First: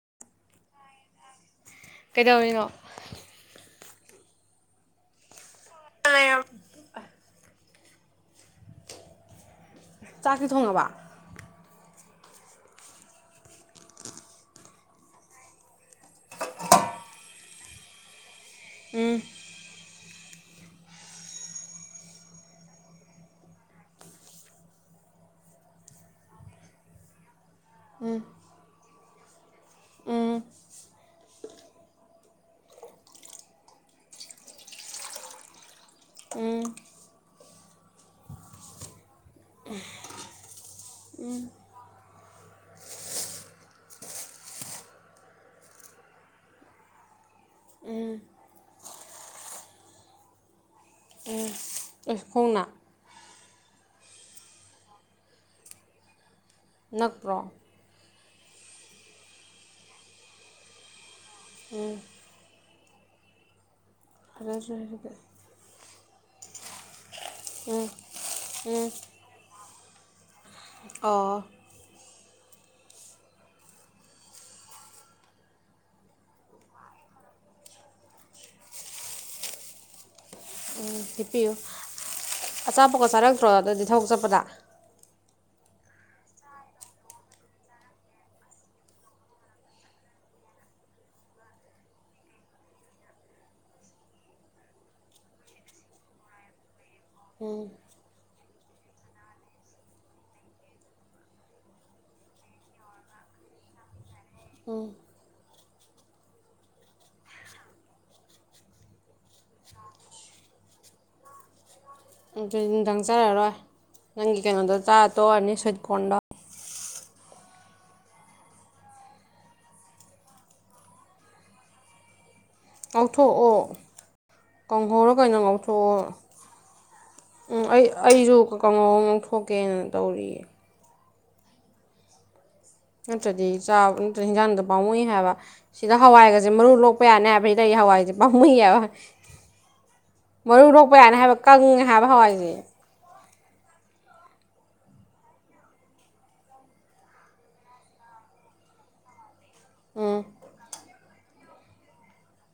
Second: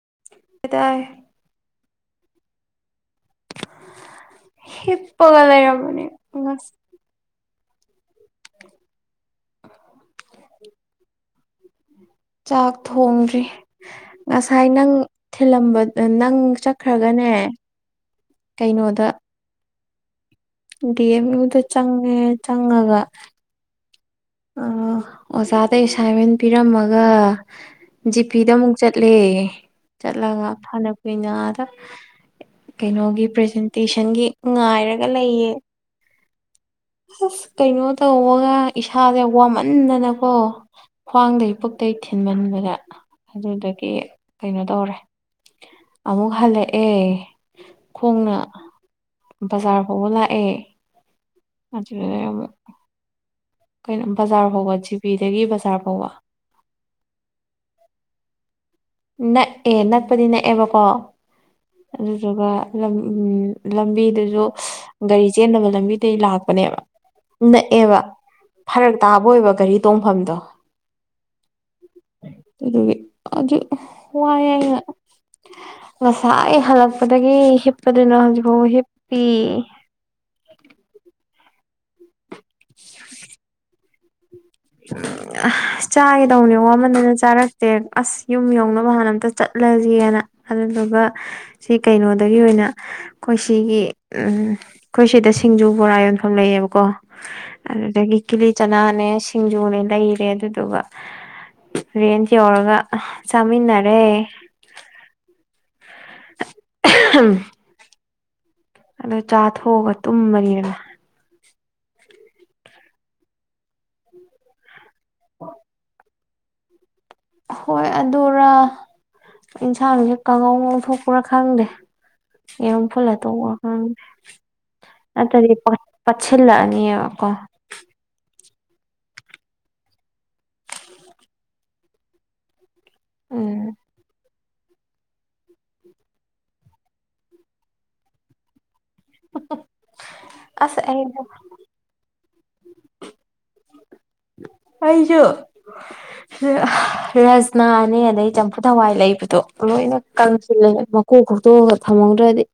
[unintelligible] ꯀꯩꯗꯧꯔꯤꯅꯣ ꯍꯤꯞꯄꯒ ꯂꯩꯔꯝ [unintelligible] ꯆꯥꯛꯇꯤ ꯊꯣꯡꯉꯕ ꯆꯥꯛ ꯊꯣꯡꯗ꯭ꯔꯤ ꯉꯁꯥꯏ ꯅꯪ ꯊꯤꯜꯂꯝꯕ ꯗ ꯅꯪ ꯆꯠꯈ꯭ꯔꯒꯅꯦ ꯀꯩꯅꯣꯗ ꯗꯤ ꯑꯦꯝ ꯌꯨꯗ ꯆꯪꯉꯦ ꯆꯪꯉꯒ ꯑ ꯑꯣꯖꯥꯗ ꯑꯦꯁꯥꯏꯟꯃꯦꯟ ꯄꯤꯔꯝꯃꯒ ꯖꯤ ꯄꯤꯗ ꯑꯃꯨꯛ ꯆꯠ ꯆꯠꯂꯦ ꯆꯠꯂꯒ ꯐꯅ ꯀꯨꯏꯅ ꯑꯥꯗ ꯀꯩꯅꯣꯒꯤ ꯄ꯭ꯔꯖꯦꯟꯇꯦꯁꯟꯒꯤ ꯉꯥꯏꯔꯒ ꯂꯩꯌꯦ ꯎꯝ ꯑꯁ ꯀꯩꯅꯣ ꯇꯧꯕꯒ ꯏꯁꯥ ꯏꯁꯥꯁꯦ ꯋꯥꯃꯟꯗꯅꯀꯣ ꯈ꯭ꯋꯥꯡꯗꯩ ꯄꯨꯛꯇꯩꯩ ꯊꯤꯟꯃꯟꯕꯗ ꯑꯗꯨꯗꯒꯤ ꯀꯩꯅꯣ ꯇꯧꯔꯦ ꯑꯃꯨꯛ ꯍꯜꯂꯛꯑꯦ ꯈꯣꯡꯅ ꯕꯖꯥꯔ ꯐꯥꯎꯕ ꯂꯥꯛ ꯑꯦ ꯃꯆꯨ ꯑꯦ ꯑꯌꯥꯢꯕ ꯈꯣꯡꯅ ꯀꯩꯅꯣ ꯕꯖꯥꯔ ꯐꯥꯎꯕ ꯖꯤꯄꯤꯗꯒꯤ ꯕꯖꯥꯔ ꯐꯥꯎꯕ ꯅꯛꯄ꯭ꯔꯣ ꯅꯛꯑꯦ ꯅꯛꯄꯗꯤ ꯅꯛꯑꯦꯕꯀꯣ ꯑꯗꯨꯗꯨꯒ ꯂꯝ ꯎꯝ ꯂꯝꯕꯤꯗꯨꯁꯨ ꯐꯖꯅꯁꯨ ꯒꯥꯔꯤ ꯆꯦꯟꯗꯕ ꯂꯝꯕꯤ ꯗꯤ ꯂꯥꯛꯄꯅꯦꯕ ꯎꯝ ꯅꯛꯑꯦꯕ ꯎꯝ ꯐꯔꯛ ꯇꯥꯕ ꯑꯣꯏꯕ ꯒꯔꯤ ꯇꯣꯡꯐꯝꯗꯣ ꯑꯣ ꯑꯗꯨꯗꯤ ꯑꯗꯨ ꯋꯥꯏ ꯑꯩꯅ ꯉꯁꯥꯏ ꯍꯜꯂꯛꯄꯗꯒꯤ ꯍꯤꯞꯄꯗꯨꯅ ꯍꯧꯖꯤꯛꯐꯥꯎꯕ ꯍꯤꯞꯄꯤ ꯑ ꯑꯣ ꯍꯤꯄꯤꯌꯨ ꯑꯆꯥꯄꯣꯠꯀ ꯆꯥꯔꯛꯇ꯭ꯔꯣ ꯑꯥꯗꯗꯤ ꯊꯧ ꯆꯠꯄꯗ ꯆꯥꯒꯦ ꯇꯧꯅꯦ ꯋꯥꯃꯟꯗꯅ ꯆꯥꯔꯛꯇꯦ ꯑꯁ ꯌꯨꯝ ꯌꯧꯅꯕ ꯍꯥꯟꯅ ꯑꯝꯇ ꯆꯠꯂꯖꯦꯅ ꯑꯗꯨꯗꯨꯒ ꯁꯤ ꯀꯩꯅꯣꯗꯒꯤ ꯑꯣꯏꯅ ꯑꯩꯈꯣꯏ ꯁꯤꯒꯤ ꯑꯩꯈꯣꯏ ꯁꯤꯗ ꯁꯤꯡꯖꯨ ꯕꯣꯔꯥ ꯌꯣꯟꯐꯝ ꯂꯩꯌꯦꯕꯀꯣ ꯎꯝ ꯑꯗꯨꯗꯒꯤ ꯀꯤꯂꯤ ꯆꯅꯥꯅꯦ ꯁꯤ ꯁꯤꯡꯖꯨꯅꯦ ꯂꯩꯔꯦ ꯑꯗꯨꯗꯨꯒ ꯔꯦꯟꯠ ꯌꯧꯔꯒ ꯆꯥꯃꯤꯟꯅꯔꯦ ꯎꯝ ꯑꯍꯝ ꯑꯗꯨ ꯆꯥꯊꯣꯛꯑꯒ ꯇꯨꯝꯕꯅꯤꯅ ꯑꯗꯨꯗꯤ ꯅꯨꯡꯗꯥꯡ ꯆꯔꯔꯣꯏ ꯅꯪꯒꯤ ꯀꯩꯅꯣꯗꯣ ꯆꯥ ꯇꯣꯑꯅꯤ ꯁ꯭ꯋꯤꯠ ꯀꯣꯟꯗ ꯍꯣꯏ ꯑꯗꯨꯔꯥ ꯏꯟꯁꯥꯡꯁꯦ ꯀꯥꯡꯉꯧ ꯉꯧꯊꯣꯛꯄ꯭ꯔꯥ ꯈꯪꯗꯦ ꯌꯦꯔꯨꯝ ꯐꯨꯜꯂ ꯉꯧꯊꯣꯛꯑꯣ ꯇꯣꯛꯑꯒ ꯀꯥꯡꯍꯧꯔ ꯀꯩꯅꯣ ꯅꯠꯇ꯭ꯔꯗꯤ ꯉꯧꯊꯣꯛꯑꯣ ꯄꯥꯠꯁꯤꯜꯂꯛ ꯑꯅꯤꯑꯕꯀꯣ ꯎꯝ ꯑꯩ ꯑꯩꯁꯨ ꯀꯥꯡꯍꯧ ꯉꯧꯊꯣꯛꯀꯦꯅ ꯇꯧꯔꯤꯌꯦ ꯅꯠꯇ꯭ꯔꯗꯤ ꯎꯝ ꯆꯥ ꯅꯠꯇ꯭ꯔ ꯍꯦꯟꯖꯥꯡꯗꯨ ꯄꯥꯃꯨꯏ ꯍꯥꯏꯕ ꯁꯤꯗ ꯍꯋꯥꯏꯒꯁꯦ ꯃꯔꯨ ꯂꯣꯛꯄ ꯌꯥꯅꯤ ꯍꯥꯏꯕ ꯁꯤꯗ ꯑꯩ ꯍꯋꯥꯏꯁꯦ ꯄꯥꯝꯃꯨꯏ ꯍꯥꯏꯕ ꯃꯔꯨ ꯑꯁ ꯂꯣꯛꯄ ꯑꯩ ꯌꯥꯅꯤ ꯍꯥꯏꯕ ꯀꯪꯉꯦ ꯍꯥꯏꯕ ꯍꯋꯥꯏ ꯑꯝ ꯑꯩꯁꯨ ꯔꯖꯅꯥꯅꯦ ꯑꯗꯩ ꯆꯝꯐꯨꯠ ꯍꯋꯥꯏ ꯂꯩꯕꯗꯣ ꯂꯣꯅ ꯎꯝ ꯀꯪꯁꯤꯜꯂꯦ ꯀꯣꯛ ꯈꯣꯛꯇꯣꯛꯑꯒ ꯊꯝꯍꯧꯗ꯭ꯔꯗꯤ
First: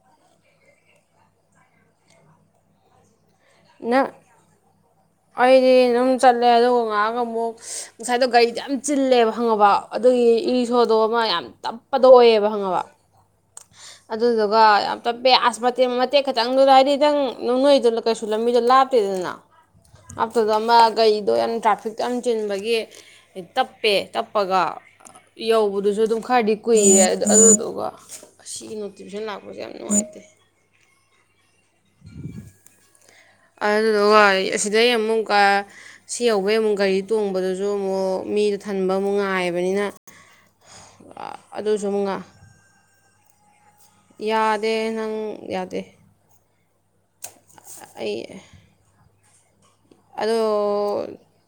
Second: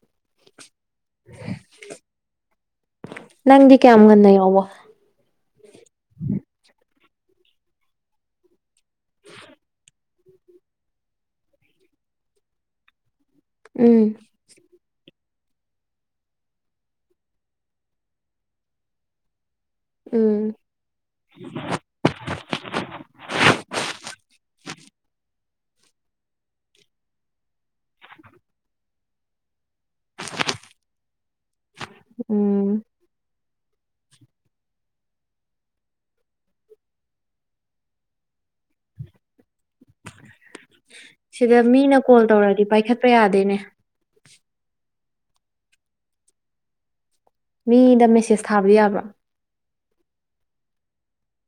ꯅꯪꯗꯤ ꯀꯌꯥꯝ ꯅꯪ ꯉꯟꯅ ꯌꯧꯕ ꯑꯩꯗꯤ ꯗꯨꯝ ꯆꯠꯂꯦ ꯑꯗꯨ ꯇꯣꯡꯉꯛꯑꯒ ꯑꯃꯨꯛ ꯉꯁꯥꯏꯗꯣ ꯒꯥꯔꯤꯗꯣ ꯌꯥꯝ ꯆꯤꯜꯂꯦꯕ ꯈꯪꯉꯕ ꯑꯗꯨꯒꯤ ꯏꯁꯣꯗꯣ ꯑꯃ ꯌꯥꯝ ꯇꯞꯄꯗꯣ ꯑꯣꯏꯌꯦꯕ ꯈꯪꯉꯕ ꯎꯝ ꯑꯗꯨꯗꯨꯒ ꯌꯥꯝ ꯇꯞꯄꯦ ꯑꯁ ꯃꯇꯦꯛ ꯃꯇꯦꯛ ꯈꯛꯇꯪꯗꯨꯗ ꯍꯥꯏꯗꯤ ꯅꯪ ꯅꯣꯏꯗꯨ ꯀꯩꯁꯨ ꯂꯝꯕꯤꯗꯨ ꯂꯥꯞꯇꯦꯗꯅ ꯑꯞꯇꯨꯗ ꯎꯝ ꯑꯃ ꯒꯥꯔꯤꯗꯣ ꯌꯥꯝ ꯇ꯭ꯔꯥꯐꯤꯛꯇꯣ ꯌꯥꯝ ꯆꯤꯟꯕꯒꯤ ꯇꯞꯄꯦ ꯇꯞꯄꯒ ꯌꯧꯕꯗꯨꯁꯨ ꯑꯗꯨꯝ ꯈꯔꯗꯤ ꯀꯨꯏꯔꯦ ꯑꯗꯨꯗꯨꯒ ꯑꯁꯤꯒꯤ ꯅꯣꯇꯤꯚꯦꯁꯟ ꯂꯥꯛꯄꯁꯦ ꯌꯥꯝ ꯅꯨꯡꯉꯥꯏꯇꯦ ꯎꯝ ꯑꯗꯨꯗꯨꯒ ꯁꯤꯗꯩ ꯑꯃꯨꯛꯀ ꯁꯤ ꯌꯧꯕꯩ ꯑꯃꯨꯛ ꯒꯥꯔꯤ ꯇꯣꯡꯕꯗꯨꯁꯨ ꯑꯃꯨꯛ ꯃꯤꯗ ꯊꯟꯕ ꯑꯃꯨꯛ ꯉꯥꯏꯕꯅꯤꯅ ꯑ- ꯁꯤꯗ ꯑꯗꯨꯁꯨ ꯃꯤꯅ ꯑꯃꯨꯛ ꯀꯣꯜ ꯉꯥ- ꯇꯧꯔꯗꯤ ꯄꯥꯏꯈꯠ ꯄ ꯌꯥꯗꯦꯅꯦ ꯌꯥꯗꯦ ꯅꯪ ꯌꯥꯗꯦ ꯃꯤꯗ ꯃꯦꯁꯦꯁ ꯊꯥꯕꯗꯤ ꯌꯥꯕ꯭ꯔꯣ ꯑꯗꯨ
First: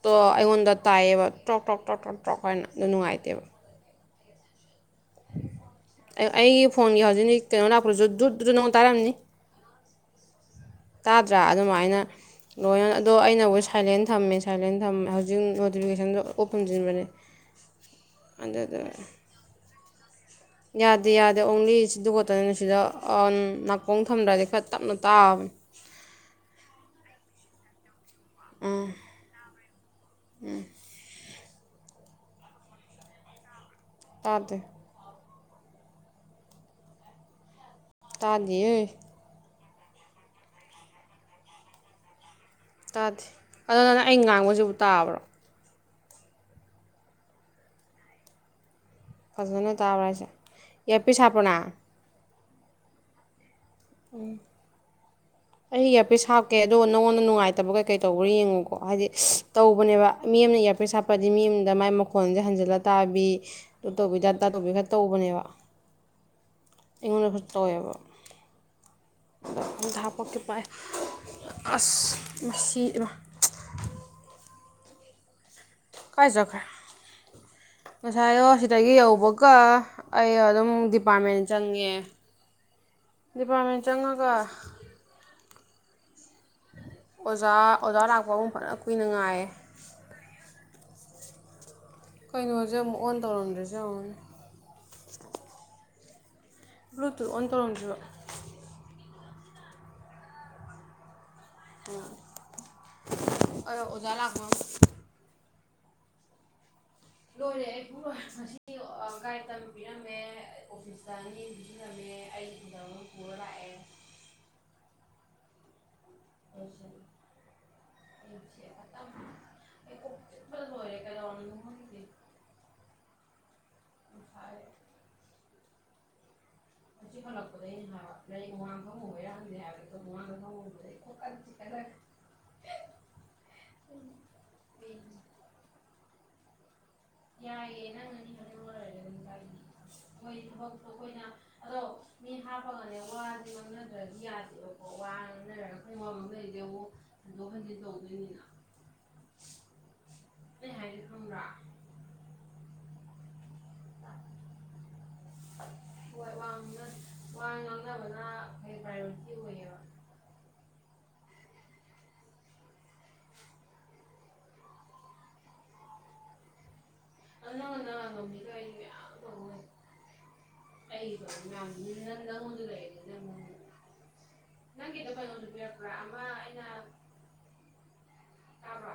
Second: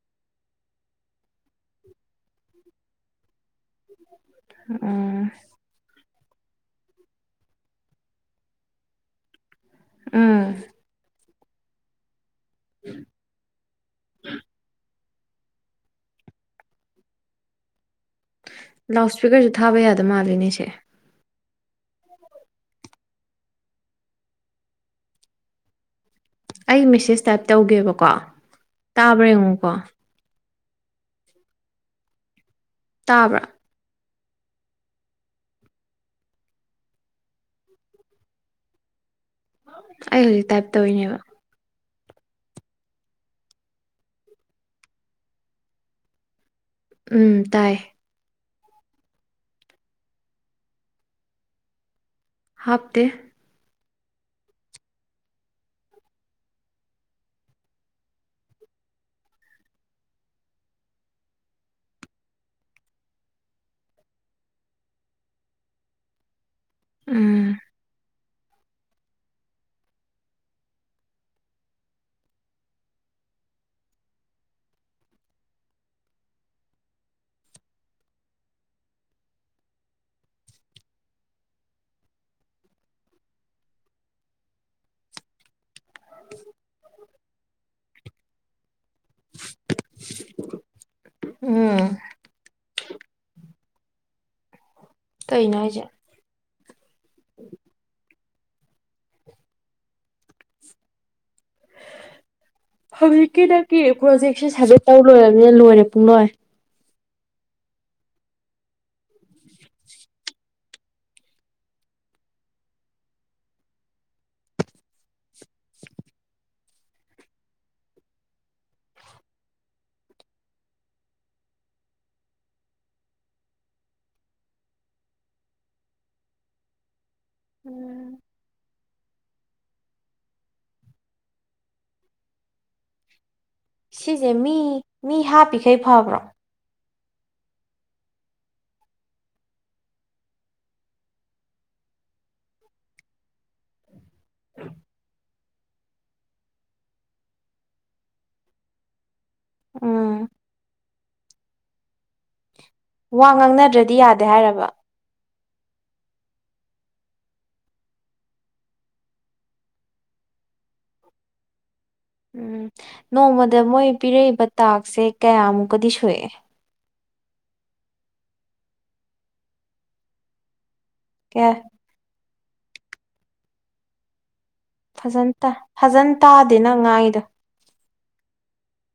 ꯗꯣ ꯑꯩꯉꯣꯟꯗ ꯇꯥꯏꯑꯦꯕ ꯇ꯭ꯔꯣꯛ ꯇ꯭ꯔꯣꯛ ꯇ꯭ꯔꯣꯛ ꯇ꯭ꯔꯣꯛ ꯇ꯭ꯔꯣꯛ ꯍꯥꯏꯅ ꯑꯗꯨ ꯅꯨꯡꯉꯥꯏꯇꯦꯕ ꯑꯥ ꯑꯩꯒꯤ ꯐꯣꯟꯒꯤ ꯍꯧꯖꯤꯛꯅꯤ ꯀꯩꯅꯣ ꯂꯥꯛꯄ꯭ꯗꯨꯁꯨ ꯗꯨꯗꯨꯗ ꯅꯉꯣꯟ ꯇꯥꯔꯝꯅꯤ ꯎꯝ ꯇꯥꯗ꯭ꯔꯥ ꯑꯗꯨꯃꯥꯏꯅ ꯂꯣꯏ ꯑꯗꯣ ꯑꯩꯅꯕꯨ ꯁꯥꯏꯂꯦꯟ ꯊꯝꯃꯦ ꯁꯥꯏꯂꯦꯟ ꯊꯝꯃꯦ ꯍꯧ ꯖꯤꯝꯒꯤ ꯅꯣꯇꯤꯐꯤꯀꯦꯁꯟꯁꯨ ꯑꯣꯄ ꯊꯝꯁꯤꯟꯕꯅꯦ ꯂꯥꯎꯠ ꯁꯄꯤꯀꯔꯁꯨ ꯊꯥꯕ ꯌꯥꯗ ꯗ ꯃꯥꯟ ꯗꯩ ꯅꯤꯁꯦ ꯑꯗꯩ ꯑꯣꯡꯂꯤ ꯁꯤꯗꯨ ꯈꯠꯇꯅꯤꯅ ꯁꯤꯗ ꯅꯥꯀꯣꯡ ꯊꯝꯗ꯭ꯔꯗꯤ ꯈꯔ ꯇꯞꯅ ꯇꯥꯕꯅꯦ ꯑꯩ ꯃꯦꯁꯦꯁ ꯇꯥꯏꯞ ꯇꯧꯒꯦꯕꯀꯣ ꯇꯥꯕ꯭ꯔꯌꯦꯉꯣꯀꯣ ꯇꯥꯕ꯭ꯔꯥ ꯇꯥꯗꯦ ꯇꯥꯗꯤꯌꯦ ꯑꯩ ꯍꯧꯖꯤꯛ ꯇꯥꯏꯞ ꯇꯧꯔꯤꯅꯦꯕ ꯇꯥꯗꯦ ꯑꯗꯨ ꯅꯪ ꯑꯩꯅ ꯉꯥꯡꯕꯁꯤꯕꯨ ꯇꯥꯕ꯭ꯔꯣ ꯎꯝ ꯇꯥꯏ ꯐꯖꯅ ꯇꯥꯕꯔ ꯍꯥꯏꯁꯦ ꯏꯔꯄꯤꯁ ꯍꯥꯞꯄꯔꯣ ꯅꯪ ꯍꯥꯞꯇꯦ ꯎꯝ ꯑꯩ ꯏꯌꯔꯄꯤꯁ ꯍꯥꯞꯀꯦ ꯑꯗꯨꯒ ꯅꯉꯣꯟꯗ ꯅꯨꯡꯉꯥꯏꯇꯕ ꯀꯩꯀꯩ ꯇꯧꯕ꯭ꯔꯥ ꯌꯦꯡꯉꯨꯀꯣ ꯍꯥꯏꯗꯤ ꯇꯧꯕꯅꯦꯕ ꯃꯤ ꯑꯃꯅ ꯏꯌꯥꯔꯄꯤꯁ ꯍꯥꯞꯄꯗꯤ ꯃꯤ ꯑꯃꯗ ꯃꯥꯏ ꯃꯈꯣꯟꯁꯦ ꯍꯟꯖꯤꯜꯂ ꯇꯥꯕꯤ ꯑꯗꯨ ꯇꯩꯕꯤ ꯑꯗꯥ ꯇꯧꯕꯤ ꯈ ꯇꯧꯕꯅꯦꯕ ꯑꯩꯉꯣꯟꯗ ꯈꯔ ꯎꯝ ꯇꯧꯋꯦꯕ ꯑꯝꯇ ꯍꯥꯞꯄꯀꯦ ꯄꯥꯏꯑꯣ ꯑꯁ ꯃꯁꯤ ꯏꯃꯥ ꯀꯥꯏ ꯆꯠꯈ꯭ꯔꯦ ꯉꯁꯥꯏꯗꯣ ꯁꯤꯗꯒꯤ ꯌꯧꯕꯒ ꯑꯩ ꯑꯗꯨꯝ ꯗꯤꯄꯥꯔꯠꯃꯦꯟ ꯆꯪꯉꯦ ꯗꯤꯄꯥꯔꯠꯃꯦꯟ ꯆꯪꯉꯒ [inaudible] ꯑꯣꯖꯥ ꯑꯣꯖꯥ ꯂꯥꯛꯄꯃꯨꯛ ꯐꯖ ꯀꯨꯏꯅꯉꯥꯏ ꯎꯝ ꯀꯩꯅꯣꯁꯦ ꯑꯃꯨꯛ ꯑꯣꯟ ꯇꯧꯔꯝꯗꯔꯤꯁꯦ ꯌꯡꯎꯅꯦ ꯀꯩꯅꯣ ꯍꯥꯏꯖꯦ ꯕ꯭ꯂꯨꯇꯨꯠ ꯑꯣꯟ ꯇꯧꯔꯝꯗ꯭ꯔꯤꯕ ꯍꯧꯖꯤꯛꯀꯤ ꯅꯪꯒꯤ ꯑꯗꯣ ꯑꯣꯖꯥ ꯂꯥꯛꯄ ꯄ꯭ꯔꯣꯖꯦꯛꯁꯦ ꯑꯃꯨꯛ ꯁꯕꯃꯤꯠ ꯇꯧ ꯂꯣꯏꯔ ꯂꯣꯏꯔꯦ ꯄꯨꯡꯂꯣꯏ ꯂꯣꯏꯔꯦ ꯑꯩ ꯄꯨꯡꯂꯣꯏ ꯉꯁꯤ ꯑ [inaudible] ꯑꯣꯐꯤꯁꯇ ꯑꯅꯤ ꯄꯤꯁꯤꯜꯂꯝꯃꯦ ꯑꯩ [inaudible] ꯑꯃ ꯄꯨꯔ ꯂꯥꯛꯑꯦ ꯑꯩ ꯀꯣꯛ ꯆꯤꯛꯄꯗ ꯂꯣꯏꯔꯦ ꯀꯩꯗꯧꯔꯕꯅꯣ ꯈꯪꯗꯦ [inaudible] ꯍꯧꯖꯤꯛ ꯍꯜꯂꯛꯄꯗ ꯑꯩꯅ ꯎꯝ ꯍꯥꯏꯕ [unintelligible] [inaudible] ꯁꯤꯁꯦ ꯃꯤ ꯃꯤ ꯍꯥꯞꯄꯤꯈꯩ ꯐꯕ꯭ꯔꯣ ꯌꯥꯏꯑꯦ ꯅꯪꯅꯗꯤ ꯑꯗꯣ ꯃꯤ ꯍꯥꯞꯄ ꯀꯥꯟꯗ [unintelligible] [inaudible] [unintelligible] ꯍꯟꯗꯣꯛ ꯍꯟꯖꯤꯟ ꯇꯧꯗꯣꯏꯅꯤꯅ ꯑꯥ ꯑꯩ ꯍꯥꯏꯁꯦ ꯈꯪꯕ꯭ꯔꯥ ꯋꯥ ꯉꯥꯡꯅꯗ꯭ꯔꯗꯤ ꯌꯥꯗꯦ ꯍꯥꯏꯔꯕ ꯍꯣꯏ ꯋꯥ ꯉ ꯋꯥ ꯉꯥꯡꯅꯕꯅ ꯑꯦꯟꯅ ꯄ꯭ꯔꯥꯏꯌꯣꯔꯤꯇꯤ ꯑꯣꯏꯌꯦꯕ ꯎꯝ ꯅꯣꯡꯃꯗ ꯃꯣꯏ ꯄꯤꯔꯛꯏꯕ ꯇꯥꯛꯁꯦ ꯀꯌꯥꯃꯨꯛꯀꯗꯤ ꯁꯨꯏ [inaudible] ꯀꯌꯥ [unintelligible] ꯐꯖꯟꯇ ꯐꯖꯟ ꯇꯥꯗꯦ ꯅꯪ ꯉꯥꯡꯏꯗꯣ ꯇꯥꯕꯔꯣ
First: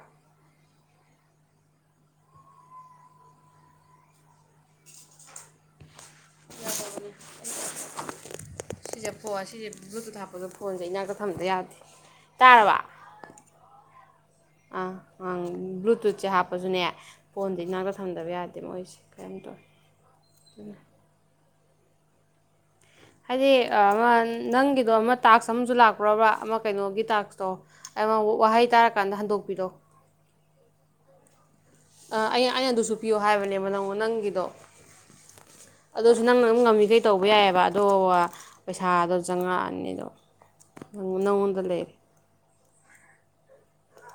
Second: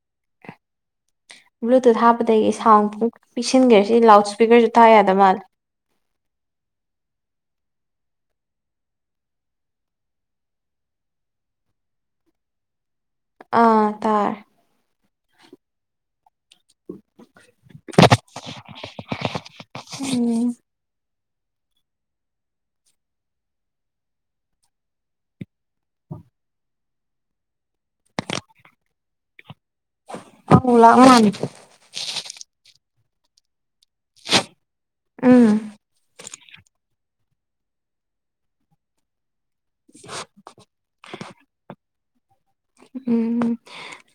ꯕ꯭ꯂꯨꯇꯨꯠ ꯍꯥꯞꯄꯗꯒꯤ ꯁꯥꯎꯟ ꯄꯤꯁꯤꯟꯈꯔꯦ ꯁꯤ ꯂꯥꯎꯠ ꯏꯁꯄꯤꯀꯔꯁꯨ ꯊꯥ ꯌꯥꯗ ꯃꯥꯜꯂꯦ ꯁꯤꯁꯦ [inaudible] ꯁꯤꯁ ꯕꯂꯨ꯭ꯇꯨꯠ ꯍꯥꯞꯄꯗꯣ ꯐꯣꯟꯁꯦ ꯏꯅꯥꯛꯇ ꯊꯝꯗ ꯌꯥꯗꯦ ꯇꯥꯔꯕ ꯑꯥ ꯇꯔꯦ ꯑ ꯑ ꯕꯂꯨ꯭ꯇꯨꯠ ꯁꯦ ꯍꯥꯞ ꯄꯁꯨꯅꯦ ꯐꯣꯟꯗ ꯏꯅꯥꯛꯇ ꯇꯝꯗꯕ ꯌꯥꯗꯦ ꯃꯣꯏꯁꯦ ꯀꯩꯅꯣꯝ ꯇꯧꯋꯤ ꯎꯝ ꯑꯗꯨꯅ ꯍꯥꯏꯗꯤ ꯑꯃ ꯅꯪꯒꯤꯗꯣ ꯑꯃ ꯇꯥꯛꯁ ꯑꯃꯁꯨ ꯂꯥꯛꯄ꯭ꯔꯕ꯭ꯔꯥ ꯑꯃ ꯀꯩꯅꯣꯒꯤ ꯇꯥꯛꯁꯇꯣ ꯑꯩ ꯑꯃ ꯋꯥꯍꯩ ꯇꯥꯔ ꯀꯥꯟꯗ ꯍꯟꯗꯣꯛꯄꯤꯗꯣ ꯑꯧ ꯂꯥꯛ ꯃꯥꯜꯂꯦ ꯑꯩ ꯑꯩꯅ ꯑꯗꯨꯁꯨ ꯄꯤꯌꯣ ꯍꯥꯏꯕꯅꯦꯕ ꯅꯪ ꯅꯪꯒꯤꯗꯣ ꯎꯝ ꯑꯗꯨꯁꯨ ꯅꯪꯅ ꯑꯗꯨꯝ ꯉꯝꯃꯤꯈꯩ ꯇꯧꯕ ꯌꯥꯏ ꯌꯦꯕ ꯑꯗꯣ ꯄꯩꯁꯥꯗꯣ ꯆꯪꯉꯥꯛ ꯑꯅꯤꯗꯣ ꯅꯪꯉꯣꯟꯗ ꯂꯩꯔꯦ ꯎꯝ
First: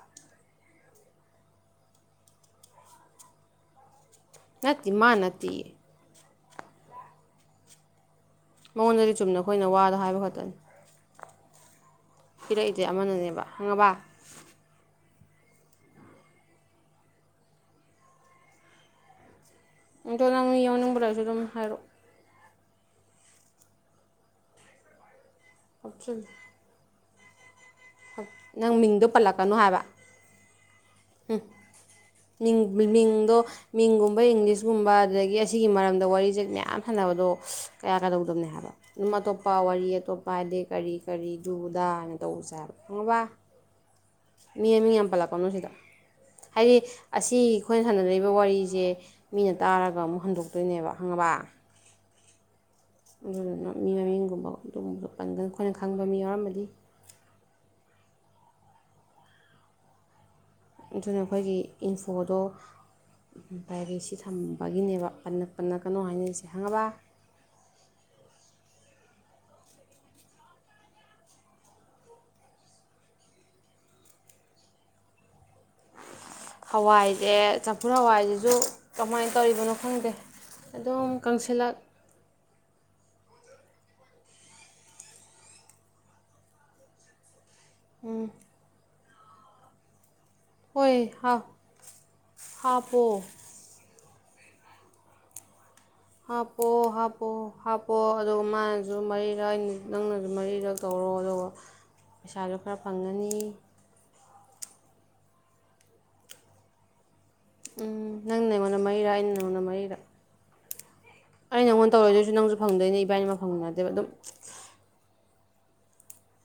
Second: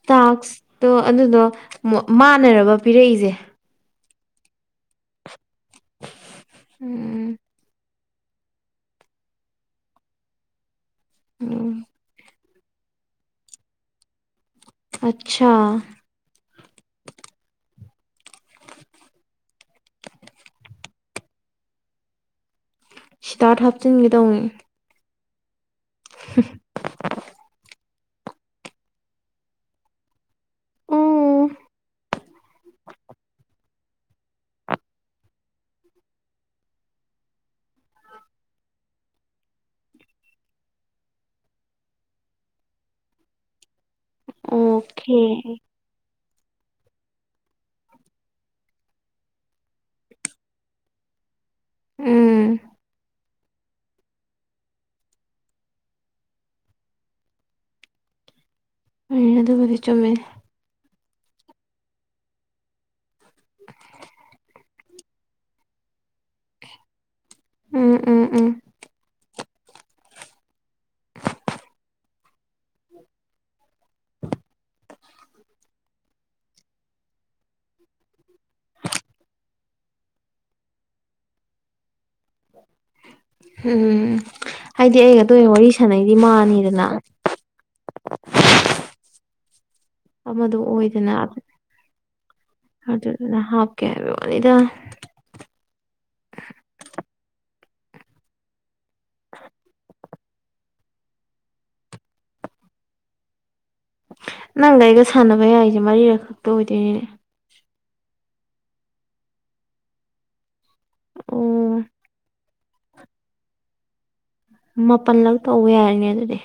ꯇꯥꯛꯁꯇꯣ ꯑꯗꯨꯗꯣ ꯃꯥꯟꯅꯔꯕ ꯄꯤꯔꯛꯏꯁꯦ ꯅꯠꯇꯦ ꯃꯥ ꯅꯠꯇꯦ ꯎꯝ ꯃꯉꯣꯟꯗꯗꯤ ꯆꯨꯝꯅ ꯑꯩꯈꯣꯏꯅ ꯋꯥꯗꯣ ꯍꯥꯏꯕ ꯈꯛꯇꯅꯤ ꯎꯝ ꯄꯤꯔꯛꯏ ꯖꯦ ꯑꯃꯅ ꯅꯦꯕ ꯈꯪꯉꯥꯕ ꯑꯆꯥ ꯑꯗꯣ ꯅꯪ ꯌꯥꯎꯅꯤꯡꯕ ꯂꯩꯔꯁꯨ ꯑꯗꯨꯝ ꯍꯥꯏꯔꯛ ꯑꯣ ꯁꯤꯗ꯭ꯔꯥꯠ ꯍꯥꯞꯆꯤꯟꯒꯦ ꯇꯧꯅꯦ ꯍꯥꯞꯆꯜꯂꯨ ꯅꯪ ꯃꯤꯡꯗꯣ ꯄꯜꯂꯛ ꯀꯅꯣ ꯍꯥꯏꯕ ꯎꯝ ꯑꯣꯀꯦ ꯃꯤ ꯃꯤꯡꯗꯣ ꯃꯤꯡꯒꯨꯝꯕ ꯏꯪꯂꯤꯁꯒꯨꯝꯕ ꯑꯗꯨꯗꯒꯤ ꯑꯁꯤꯒꯤ ꯃꯔꯝꯗ ꯋꯥꯔꯤꯁꯦ ꯃꯌꯥꯝ ꯁꯥꯟꯅꯕꯗꯣ ꯀꯌꯥ ꯀꯗꯧꯗꯕꯅꯦ ꯍꯥꯏꯕ ꯑꯗꯨꯝ ꯑꯇꯣꯞꯄ ꯋꯥꯔꯤ ꯑꯇꯣꯞꯄ ꯍꯥꯏꯗꯤ ꯀꯔꯤ ꯀꯔꯤ ꯗꯨꯗ ꯇꯧꯁꯦ ꯍꯥꯏꯕ ꯈꯪꯉꯕ ꯃꯤ ꯃꯃꯤꯡ ꯌꯥꯝ ꯄꯜ ꯂꯛꯀꯅꯣ ꯁꯤꯗ ꯍꯥꯏꯗꯤ ꯑꯁꯤ ꯑꯩꯈꯣꯏꯅ ꯁꯥꯟꯅꯔꯤꯕ ꯋꯥꯔꯤꯁꯦ ꯃꯤꯅ ꯇꯥꯔꯒ ꯑꯃꯨꯛ ꯍꯟꯗꯣꯛ ꯇꯣꯏꯅꯦꯕ ꯈꯪꯉꯥꯕ ꯎꯝ ꯑꯗꯨꯗꯨꯅ ꯃꯤ ꯃꯃꯤꯡꯒꯨꯝꯕ ꯑꯗꯨꯒꯨꯝꯕ ꯄꯟꯒ ꯑꯩꯈꯣꯏꯅ ꯈꯪꯕ ꯃꯤ ꯌꯥꯎꯔꯝꯃꯗꯤ ꯍꯣꯏ ꯑꯗꯨ ꯕꯨꯗꯤ ꯆꯨꯝꯃꯦ ꯑꯗꯨꯅ ꯑꯩꯈꯣꯏꯒꯤ ꯏꯟꯐꯣꯗꯣ ꯄ꯭ꯔꯥꯏꯚꯦꯁꯤ ꯊꯝꯕꯒꯤ ꯅꯦꯕ ꯄꯟꯅ ꯔꯛꯀꯅꯣ ꯍꯥꯏꯅꯔꯤꯁꯦ ꯈꯪꯉꯕ ꯎꯝ ꯎꯝ ꯎꯝ [inaudible] ꯍꯋꯥꯏꯁꯦ ꯆꯝꯐꯨꯠ ꯍꯋꯥꯏꯁꯤꯁꯨ ꯀꯃꯥꯏꯅ ꯇꯧꯔꯤꯕꯅꯣ ꯈꯪꯗꯦ ꯑꯗꯨꯝ ꯀꯪꯁꯤꯜꯂꯛ ꯎꯝ ꯍꯥꯏꯗꯤ ꯑꯩꯒ ꯇꯣꯏꯅ ꯋꯥꯔꯤ ꯁꯥꯟꯅꯩꯗꯤ ꯃꯥꯅꯤꯗꯅ ꯎꯝ ꯑꯃꯗꯨ ꯍꯣꯏ ꯑꯣꯏꯗꯅ ꯍꯥꯞꯄꯣ ꯑꯗꯨꯗꯨꯅ ꯍꯥꯞꯀꯦ ꯍꯥꯏꯕ [unintelligible] ꯍꯥꯞꯄꯣ ꯍꯥꯞꯄꯣ ꯍꯥꯞꯄꯣ ꯑꯗꯨꯒ ꯃꯥꯅꯁꯨ ꯃꯔꯤꯔꯛ ꯑꯩꯅ ꯅꯪꯅꯁꯨ ꯃꯔꯤꯔꯛ ꯇꯧꯔꯣ ꯑꯗꯨꯒ ꯄꯩꯁꯥꯁꯨ ꯈꯔ ꯐꯪꯉꯅꯤ ꯅꯪꯒ ꯑꯩꯒ ꯁꯥꯟꯅꯕ ꯌꯥꯏꯁꯦ ꯃꯔꯤꯔꯛ ꯈꯛꯇ ꯑꯣꯏꯗꯣꯏꯅꯤꯅꯦ ꯎꯝ ꯅꯪꯅ ꯑꯩꯉꯣꯟꯗ ꯃꯔꯤꯔꯛ ꯑꯩꯅ ꯅꯪꯉꯣꯟꯗ ꯃꯔꯤꯔꯛ ꯑꯣ ꯑꯩꯅ ꯅꯪꯉꯣꯟꯗ ꯇꯧꯔꯛꯏꯗꯨꯁꯨ ꯅꯪꯁꯨ ꯐꯪꯗꯣꯏꯅꯦ ꯏꯕꯥꯟꯅꯤꯃꯛ ꯐꯪꯃꯤꯟꯅ ꯗꯣꯏꯕ ꯑꯗꯨꯝ ꯃꯥꯄꯜꯂꯛ ꯇꯧꯕ ꯌꯥꯏꯅꯦ ꯑꯗꯨꯗꯤ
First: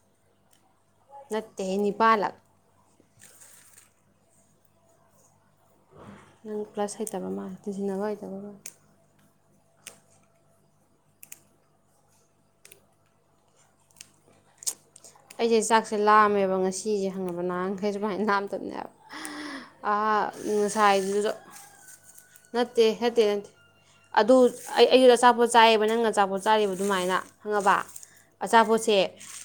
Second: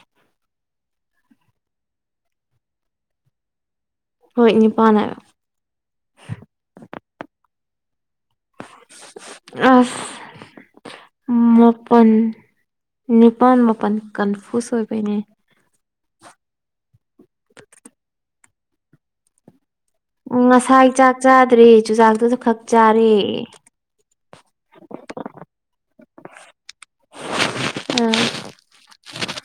ꯅꯠꯇꯦ ꯍꯦ ꯅꯤꯄꯥꯜ ꯂꯛ ꯍꯣꯏ ꯅꯤꯄꯥꯥꯜ ꯍꯥꯏꯕ ꯅꯪ ꯄ꯭ꯂꯁ ꯍꯩꯇꯕ ꯃꯜꯂꯦ ꯇꯤꯟ ꯖꯟꯅꯕ ꯍꯩ ꯑꯁ ꯃꯄꯜ ꯅꯤꯄꯥꯟ ꯃꯄꯜ ꯀꯟꯐꯨꯁ ꯑꯣꯏ ꯑꯩꯖꯦ ꯁꯦ ꯂꯥꯝꯃꯦꯕ ꯉꯁꯤꯁꯦ ꯈꯪꯉꯥꯕ ꯅꯍꯥꯟꯈꯩ ꯁꯨꯃꯥꯏꯅ ꯂꯥꯝꯗꯕꯅꯦ ꯍꯥꯏꯕ ꯑ ꯉꯁꯥꯏ ꯆꯥꯛ ꯉꯁꯥꯏꯗꯨꯁꯨ ꯆꯥꯗ꯭ꯔꯤ ꯆꯨꯖꯥꯛꯇꯨꯁꯨ ꯈꯛ ꯅꯠꯇꯦ ꯅꯠꯇꯦ ꯆꯥꯔꯦ ꯅꯠꯇꯦ ꯑꯗꯨ ꯑꯩ ꯑꯩꯁꯨ ꯑꯆꯥꯄꯣꯠ ꯆꯥꯏ ꯌꯦꯕ ꯅꯪꯅ ꯑꯆꯥꯄꯣꯠ ꯆꯥꯔꯤꯕ ꯑꯗꯨꯃꯥꯏꯅ ꯈꯪꯉꯕ ꯎꯝ ꯑꯆꯥꯄꯣꯠꯁꯦ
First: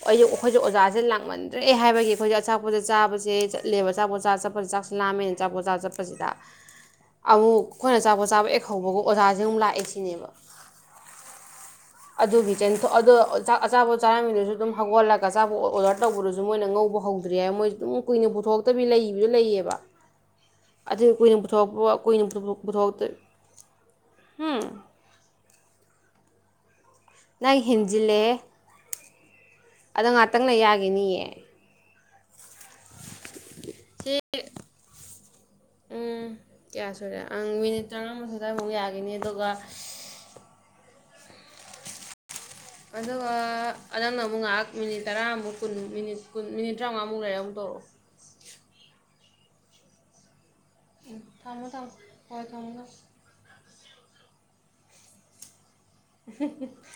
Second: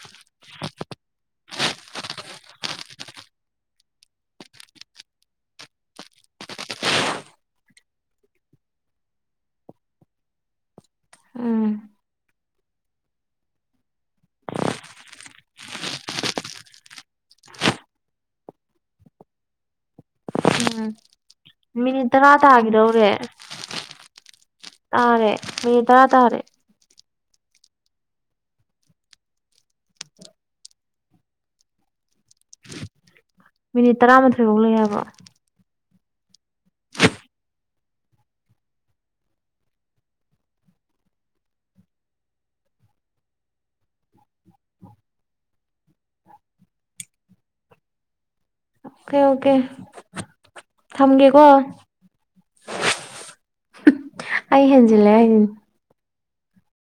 ꯑꯩꯋꯣ ꯑꯩꯈꯣꯏꯁꯦ ꯑꯣꯖꯥꯁꯦ ꯂꯥꯡꯃꯟꯗ꯭ꯔꯦ ꯍꯥꯏꯕꯒꯤ ꯑꯩꯈꯣꯏꯁꯦ ꯑꯆꯥꯥꯄꯣꯁꯦ ꯆꯥꯕꯁꯦ ꯆꯠꯂꯦꯕ ꯑꯆꯥꯄꯣꯠꯆꯥ ꯆꯠꯄꯁꯦ ꯆꯥꯛꯁꯦ ꯂꯥꯝꯃꯦ ꯑꯆꯥꯄꯣꯠꯆꯥ ꯆꯠꯄꯁꯤꯗ ꯑꯃꯨꯛ ꯑꯩꯈꯣꯏꯅ ꯑꯆꯄꯣꯠ ꯆꯥꯕ ꯑꯦꯛ ꯍꯧꯕꯒ ꯑꯣꯖꯥꯁꯦ ꯑꯃꯨꯛ ꯂꯥꯛꯑꯦ ꯁꯤꯅꯦꯕ ꯎꯝ ꯑꯗꯨꯒꯤ ꯆꯦꯟ ꯇꯣ ꯑꯗꯣ ꯆꯥꯛ ꯑꯆꯥꯄꯣꯠ ꯆꯥꯔꯝꯃꯤꯗꯨꯁꯨ ꯑꯗꯨꯝ ꯍꯧꯒꯠꯂꯒ ꯑꯆꯥꯄꯣꯠ ꯑꯣꯔꯗꯔ ꯇꯧꯕꯗꯨꯁꯨ ꯃꯣꯏꯅ ꯉꯧꯕ ꯍꯧꯗ꯭ꯔꯤ ꯍꯥꯏ ꯃꯣꯏꯁꯨ ꯑꯗꯨꯝ ꯀꯨꯏꯅ ꯄꯨꯊꯣꯛꯇꯕꯤ ꯂꯩꯕꯁꯨ ꯂꯩꯌꯦꯕ ꯎꯝ ꯑꯗꯨ ꯀꯨꯏꯅ ꯄꯨꯊꯣꯛꯄ ꯃꯤꯅꯤꯠ ꯀꯨꯏꯅ ꯇꯔꯥ ꯄꯨꯊꯣꯛꯇ ꯇꯥꯈꯤꯗꯧꯔꯦ ꯎꯝ ꯇꯥꯔꯦ ꯃꯤꯅꯤꯠ ꯇꯔꯥ ꯇꯔꯦ ꯅꯪ ꯍꯤꯟꯖꯤꯜꯂꯦ ꯑꯗ ꯉꯍꯥꯛꯇꯪ ꯂꯩꯌꯥꯒꯤꯅꯤꯌꯦ ꯃꯤꯅꯤꯠ ꯁꯤ ꯇꯔꯥꯃꯥꯊꯣꯏꯐꯧ ꯂꯩ ꯍꯥꯏꯕ ꯎꯝ ꯀꯌꯥ ꯁꯨꯔꯦ ꯑꯪ ꯃꯤꯅꯤꯠ ꯇꯔꯥꯃꯊꯣꯢ ꯑꯗꯥꯏꯃꯨꯛ ꯌꯈꯤꯅꯤ ꯑꯗꯨꯒ ꯑꯗꯨꯒ ꯅꯪꯅ ꯑꯃꯨꯛ ꯉꯥꯍꯥꯛ ꯃꯤꯅꯤꯠ ꯇꯔꯥꯃꯨꯛ ꯀꯨꯟ ꯃꯤꯅꯤꯠ ꯃꯤꯅꯤꯠ ꯇ꯭ꯔꯥꯉꯥꯃꯨꯛ ꯂꯩꯔ ꯑꯃꯨꯛ ꯇꯧꯔꯛꯑꯣ ꯑꯣꯀꯦ ꯑꯣꯀꯦ ꯎꯝ ꯊꯝꯒꯦꯀꯣ ꯊꯃꯣ ꯊꯃꯣ ꯍꯋꯥꯏ ꯊꯣꯡꯗꯧ ꯑꯩ ꯍꯦꯟꯖꯤꯜꯂꯦ [inaudible]